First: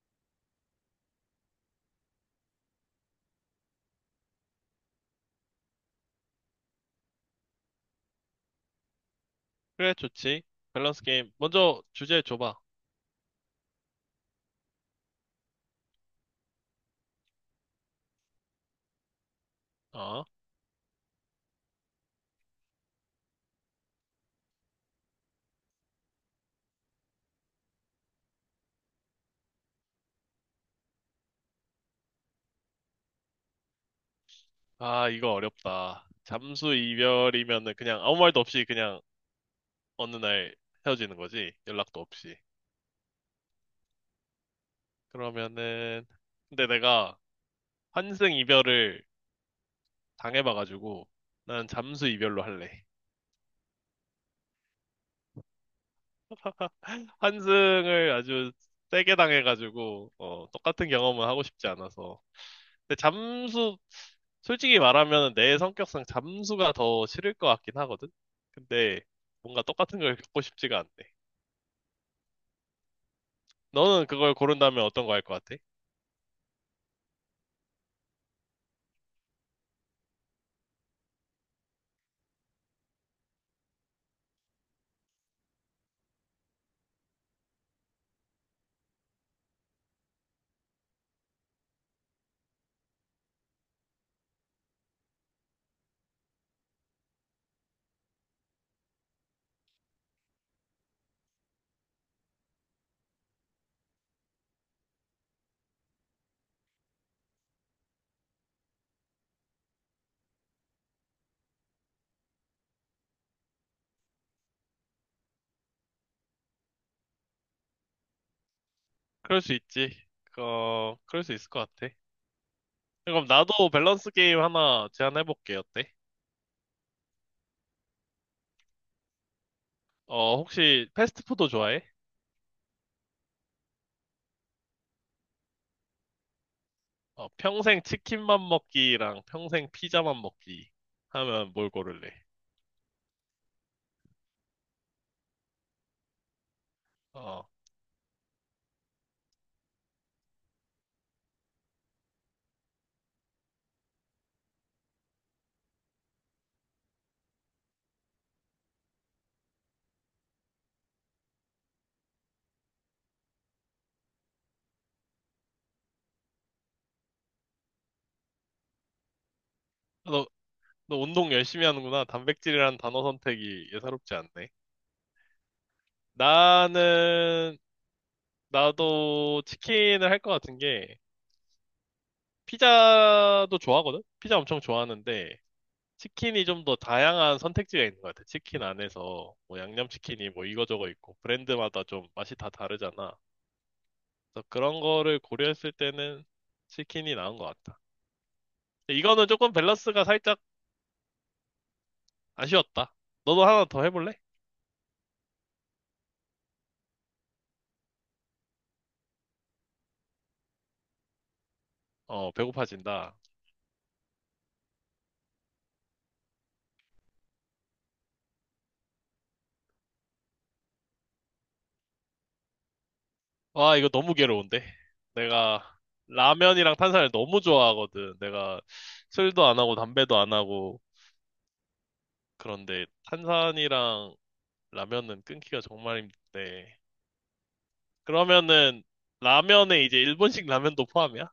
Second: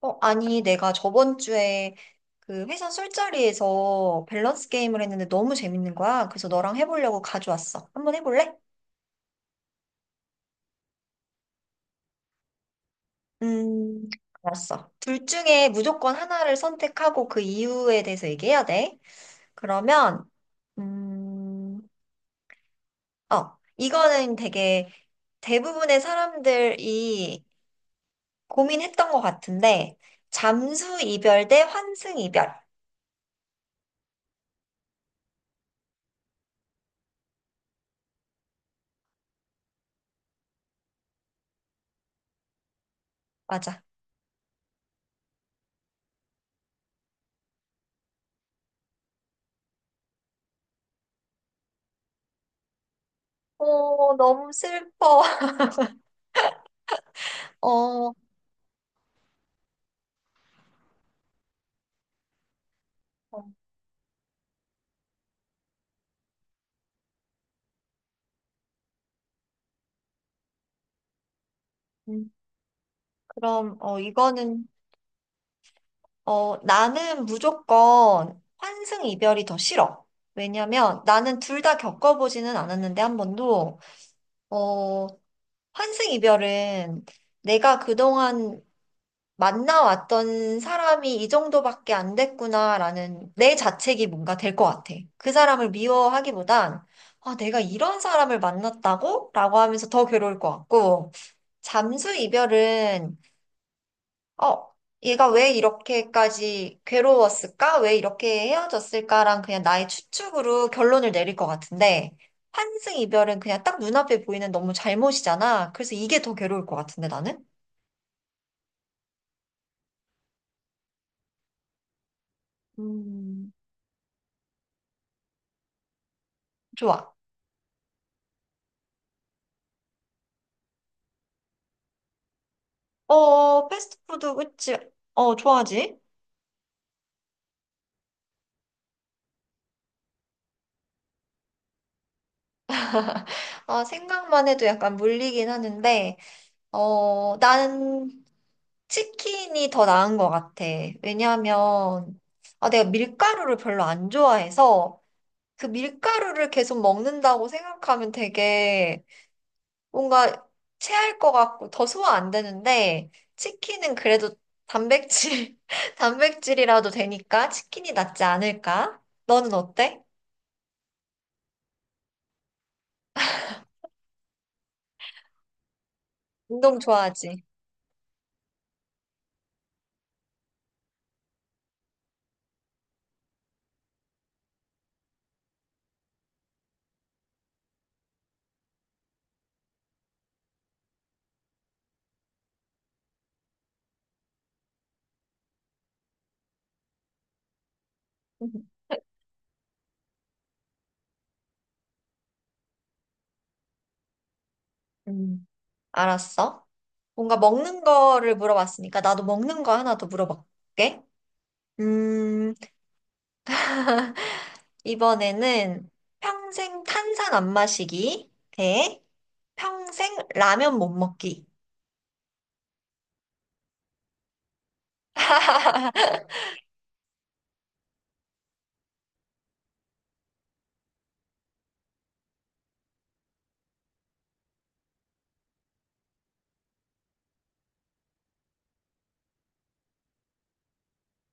어, 아니, 내가 저번 주에 그 회사 술자리에서 밸런스 게임을 했는데 너무 재밌는 거야. 그래서 너랑 해보려고 가져왔어. 한번 해볼래? 그래, 좋지. 밸런스 게임. 먼저 주제 줘봐. 음, 알았어. 둘 중에 무조건 하나를 선택하고 그 이유에 대해서 얘기해야 돼. 어? 그러면, 음, 이거는 되게 대부분의 사람들이 고민했던 것 같은데, 잠수 이별 대 환승 이별. 아, 이거 어렵다. 잠수 이별이면은 그냥 아무 말도 없이 그냥 어느 날 헤어지는 거지. 연락도 없이. 맞아. 그러면은, 근데 내가 환승 이별을 당해봐가지고, 난 잠수 이별로 할래. 어, 너무 슬퍼. 환승을 어. 아주 세게 당해가지고, 어, 똑같은 경험은 하고 싶지 않아서. 근데 어, 잠수, 솔직히 말하면 내 성격상 잠수가 더 싫을 것 같긴 하거든? 근데 뭔가 똑같은 걸 겪고 싶지가 않네. 음. 그럼, 너는 그걸 이거는, 고른다면 어떤 거 할 것 같아? 나는 무조건 환승 이별이 더 싫어. 왜냐면 나는 둘 다 겪어보지는 않았는데 한 번도, 어, 환승 이별은 내가 그동안 만나왔던 사람이 이 정도밖에 안 됐구나라는 내 자책이 뭔가 될 것 같아. 그 사람을 미워하기보단, 아, 내가 이런 사람을 만났다고? 라고 하면서 더 괴로울 것 같고, 잠수 이별은 어, 얘가 왜 이렇게까지 괴로웠을까? 왜 이렇게 헤어졌을까랑 그냥 나의 추측으로 결론을 내릴 것 같은데, 환승 이별은 그냥 딱 눈앞에 보이는 너무 잘못이잖아. 그래서 이게 더 괴로울 것 같은데, 나는? 그럴 수 있지. 어, 그럴 수 있을 것 같아. 그럼 음, 나도 밸런스 게임 하나 제안해볼게. 어때? 좋아. 어, 혹시 패스트푸드 좋아해? 어, 패스트푸드, 그치? 어, 좋아하지? 어, 평생 치킨만 먹기랑 평생 피자만 먹기 하면 뭘 고를래? 아, 생각만 해도 약간 물리긴 하는데, 어, 난 치킨이 더 나은 것 같아. 왜냐하면, 아, 내가 밀가루를 별로 안 좋아해서, 그 밀가루를 계속 먹는다고 생각하면 되게 뭔가 체할 것 같고 더 소화 안 되는데 치킨은 그래도 단백질, 단백질이라도 되니까 치킨이 낫지 않을까? 너는 어때? 너, 너 운동 열심히 하는구나. 단백질이란 단어 선택이 예사롭지 않네. 운동 좋아하지? 나는, 나도 치킨을 할 것 같은 게, 피자도 좋아하거든? 피자 엄청 좋아하는데, 치킨이 좀 더 다양한 선택지가 있는 것 같아. 치킨 안에서, 뭐, 양념치킨이 뭐 이거저거 있고, 브랜드마다 좀 맛이 다 다르잖아. 그래서 그런 거를 고려했을 때는 치킨이 나은 것 같다. 근데 이거는 조금 밸런스가 살짝 아쉬웠다. 너도 하나 더 해볼래? 음, 알았어. 뭔가 먹는 거를 물어봤으니까 나도 먹는 거 하나 더 물어볼게. 어, 음, 배고파진다. 이번에는 평생 탄산 안 마시기 대 평생 라면 못 먹기. 와, 이거 너무 괴로운데? 내가 라면이랑 탄산을 너무 좋아하거든. 내가 술도 안 하고 담배도 안 하고. 그런데 탄산이랑 라면은 끊기가 정말 힘든데. 그러면은 라면에 이제 일본식 라면도 포함이야?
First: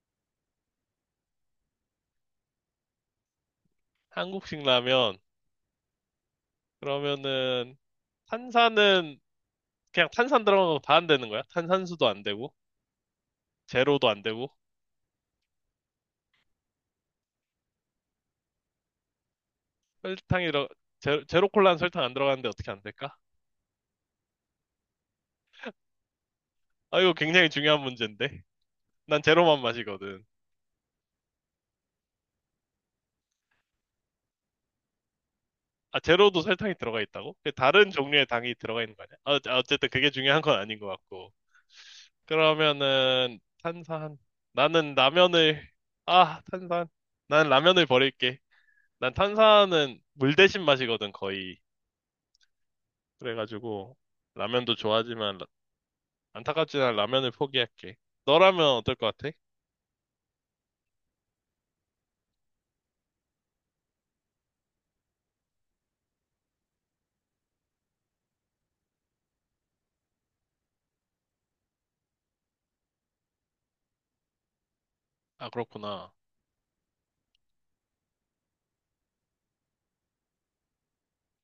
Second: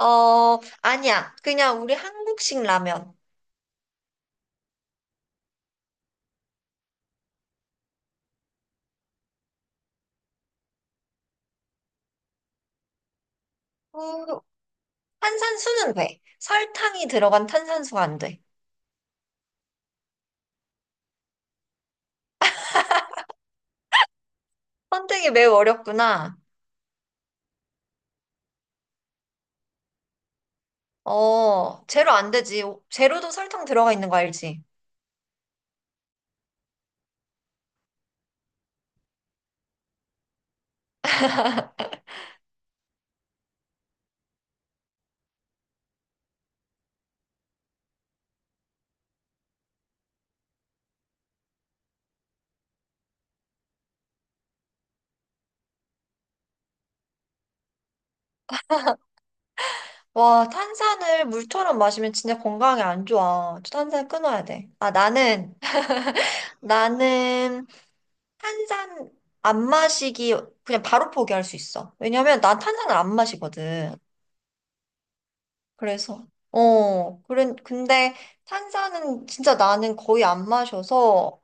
어, 아니야. 그냥 우리 한국식 라면. 한국식 라면. 그러면은 탄산은 그냥 탄산 들어간 거 다 안 되는 거야? 탄산수도 안 되고, 제로도 안 음, 되고, 탄산수는 돼. 설탕이 들어간 탄산수가 안 돼. 설탕이 들어, 제로 콜라는 설탕 안 들어가는데 어떻게 안 될까? 선택이 매우 어렵구나. 아, 이거 굉장히 중요한 문제인데. 난 제로만 마시거든. 어, 제로 안 되지. 제로도 설탕 들어가 있는 거 알지? 아, 제로도 설탕이 들어가 있다고? 그 다른 종류의 당이 들어가 있는 거 아니야? 어, 아, 어쨌든 그게 중요한 건 아닌 것 같고. 그러면은, 탄산. 나는 라면을, 아, 탄산. 난 라면을 버릴게. 난 탄산은 물 대신 마시거든, 거의. 그래가지고, 라면도 좋아하지만, 안타깝지만 라면을 포기할게. 너라면 어떨 것 같아? 와, 탄산을 물처럼 마시면 진짜 건강에 안 좋아. 탄산 끊어야 돼. 아, 나는, 나는 탄산 안 마시기 그냥 바로 포기할 수 있어. 왜냐면 난 탄산을 안 마시거든. 아, 그렇구나. 그래서, 어, 그래, 근데 탄산은 진짜 나는 거의 안 마셔서,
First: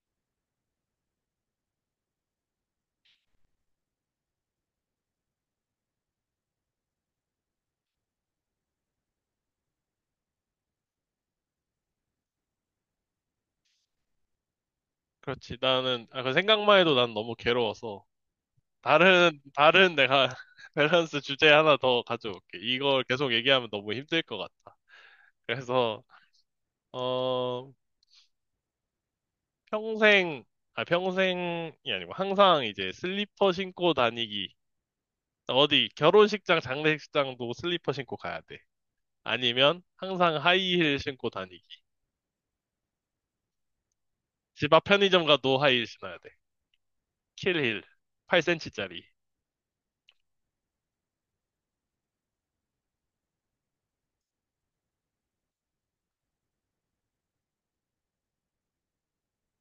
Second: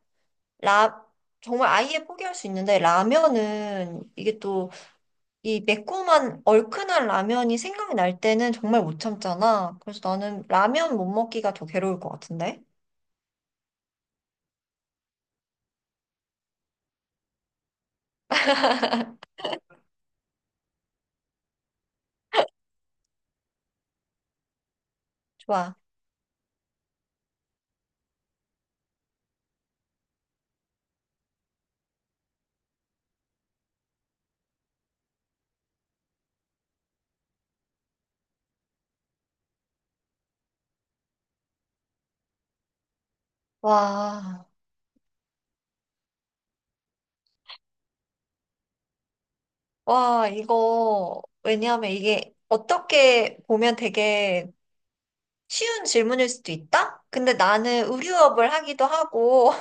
라, 정말 아예 포기할 수 있는데, 라면은 이게 또 이 매콤한 얼큰한 라면이 생각이 날 때는 정말 못 참잖아. 그래서 나는 라면 못 먹기가 더 괴로울 것 같은데? 그렇지. 나는, 아, 그 생각만 해도 난 너무 괴로워서. 다른 내가 밸런스 주제 하나 더 가져올게. 이걸 계속 얘기하면 너무 힘들 것 같아. 좋아. 그래서, 어, 평생, 아, 평생이 아니고 항상 이제 슬리퍼 신고 다니기. 어디, 결혼식장, 장례식장도 슬리퍼 신고 가야 돼. 아니면 항상 하이힐 신고 다니기. 와, 집 앞 편의점 가도 하이힐 신어야 돼. 킬힐. 8cm짜리. 와, 이거, 왜냐하면 이게 어떻게 보면 되게 쉬운 질문일 수도 있다? 근데 나는 의류업을 하기도 하고,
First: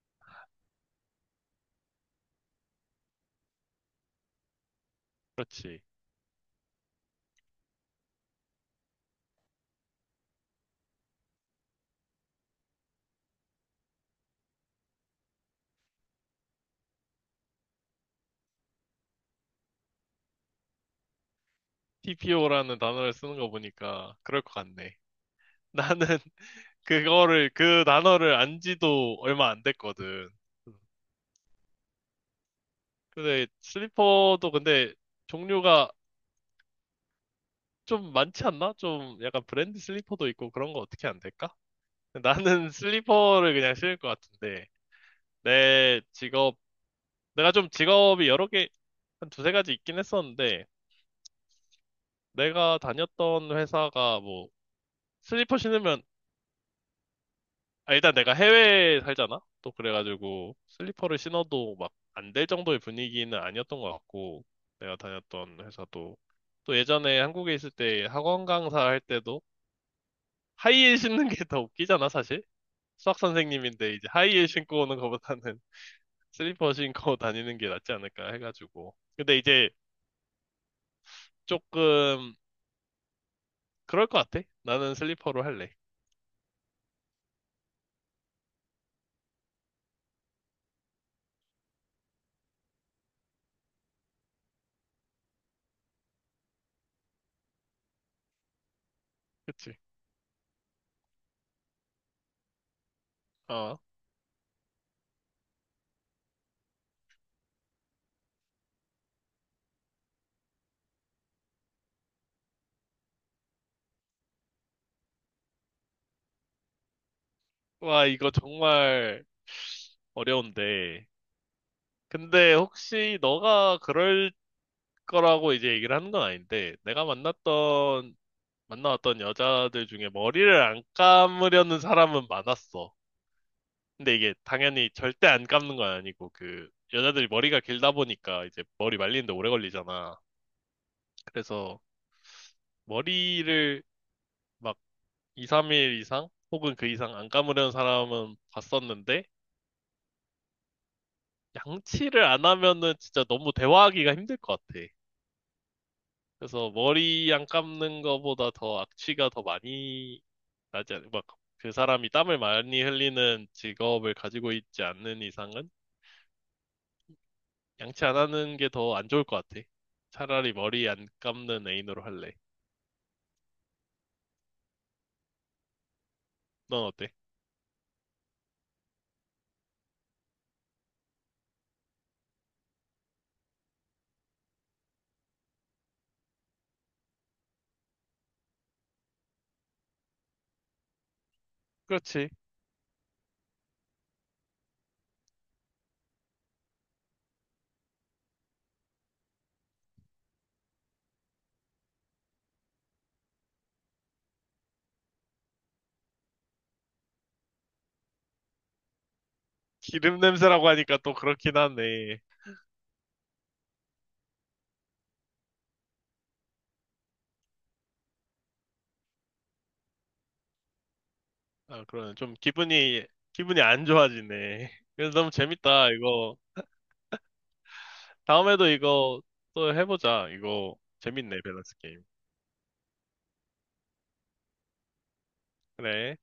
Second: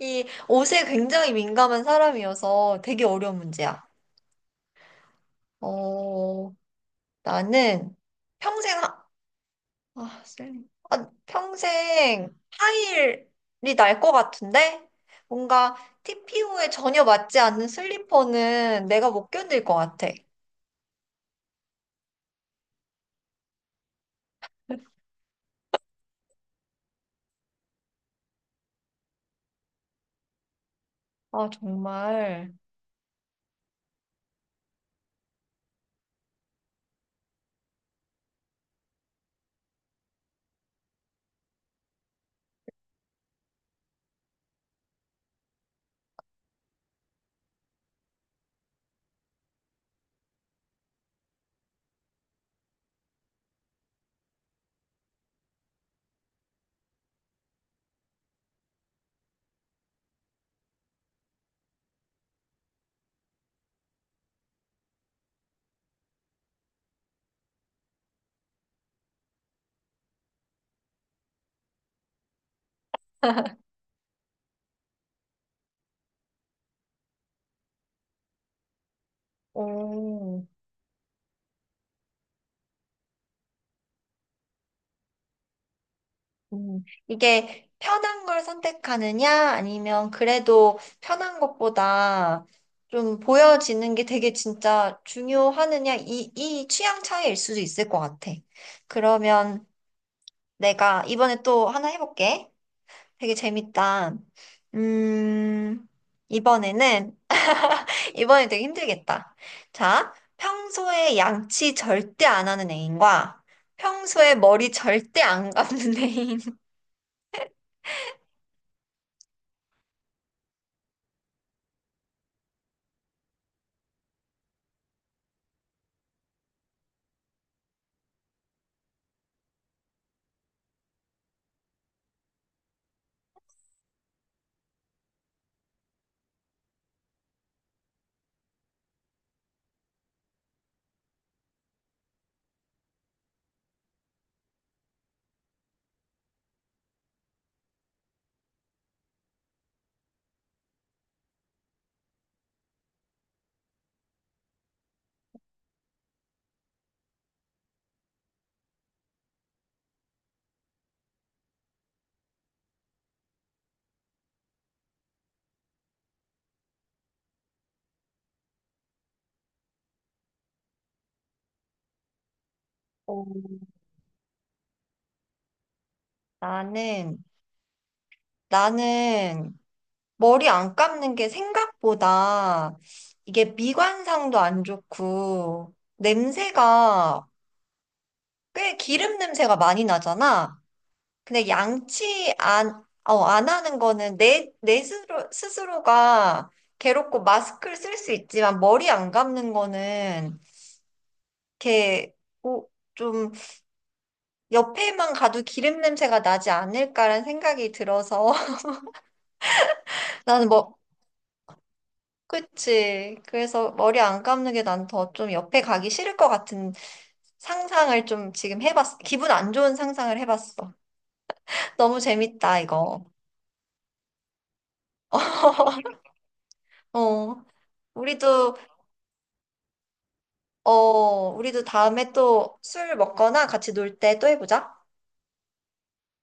이 옷에 굉장히 민감한 사람이어서 되게 어려운 문제야. 그렇지. 어, 나는 평생, 쌤. 아, 평생 하일이 날 것 같은데? 뭔가 TPO에 전혀 맞지 않는 슬리퍼는 내가 못 견딜 것 같아. TPO라는 단어를 쓰는 거 보니까 그럴 것 같네. 나는 그거를, 그 단어를 안 지도 얼마 안 됐거든. 아, 정말. 근데 슬리퍼도 근데 종류가 좀 많지 않나? 좀 약간 브랜드 슬리퍼도 있고 그런 거 어떻게 안 될까? 나는 슬리퍼를 그냥 신을 것 같은데 내 직업 내가 좀 직업이 여러 개 한 두세 가지 있긴 했었는데 내가 다녔던 회사가 뭐 슬리퍼 신으면 아, 일단 내가 해외에 살잖아? 또 그래가지고 슬리퍼를 신어도 막 안 될 정도의 분위기는 아니었던 것 같고 내가 다녔던 회사도 또 예전에 한국에 있을 때 학원 강사 할 때도 하이힐 신는 게 더 웃기잖아 사실 수학 선생님인데 이제 하이힐 신고 오는 것보다는 슬리퍼 신고 다니는 게 낫지 않을까 해가지고 근데 이제 오. 조금 그럴 것 같아 나는 슬리퍼로 할래 이게 편한 걸 선택하느냐, 아니면 그래도 편한 것보다 좀 보여지는 게 되게 진짜 중요하느냐, 이 취향 차이일 수도 있을 것 같아. 그러면 그치 내가 이번에 또 하나 해볼게. 되게 어 재밌다. 음, 이번에는, 이번에 되게 힘들겠다. 자, 평소에 양치 절대 안 하는 애인과 평소에 머리 절대 안 감는 애인. 와 이거 정말 어려운데 근데 혹시 너가 그럴 거라고 이제 얘기를 하는 건 아닌데, 내가 만나왔던 여자들 중에 머리를 안 감으려는 사람은 많았어. 근데 이게 당연히 절대 안 감는 건 아니고, 그, 여자들이 머리가 길다 보니까 이제 머리 말리는데 오래 걸리잖아. 그래서 머리를 막 2, 3일 이상? 혹은 그 이상 안 감으려는 사람은 봤었는데, 양치를 안 하면은 진짜 너무 대화하기가 힘들 것 같아. 그래서 머리 안 감는 거보다 더 악취가 더 많이 나지 않, 막그 사람이 땀을 많이 흘리는 직업을 가지고 있지 않는 이상은 양치 안 하는 게 더 안 좋을 것 같아. 차라리 머리 안 감는 애인으로 할래. 어, 넌 어때? 나는 나는 머리 안 감는 게 생각보다 이게 미관상도 안 좋고 냄새가 꽤 기름 냄새가 많이 나잖아. 근데 그렇지. 양치 안, 어, 안 하는 거는 내 스스로, 스스로가 괴롭고 마스크를 쓸 수 있지만 머리 안 감는 거는 이렇게 오- 좀 옆에만 가도 기름 냄새가 나지 않을까라는 생각이 들어서 기름 나는 냄새라고 뭐 하니까 또 그렇긴 하네. 그치. 그래서 머리 안 감는 게 난 더 좀 옆에 가기 싫을 것 같은 상상을 좀 지금 해봤어. 기분 안 좋은 상상을 해봤어. 아, 너무 그러네. 좀 재밌다, 이거. 기분이 안 좋아지네. 그래서 너무 재밌다, 이거. 어, 우리도, 다음에도 이거 또 해보자. 이거 어, 재밌네, 우리도 밸런스 게임. 다음에 또 술 먹거나 같이 놀 때 또 해보자. 그래.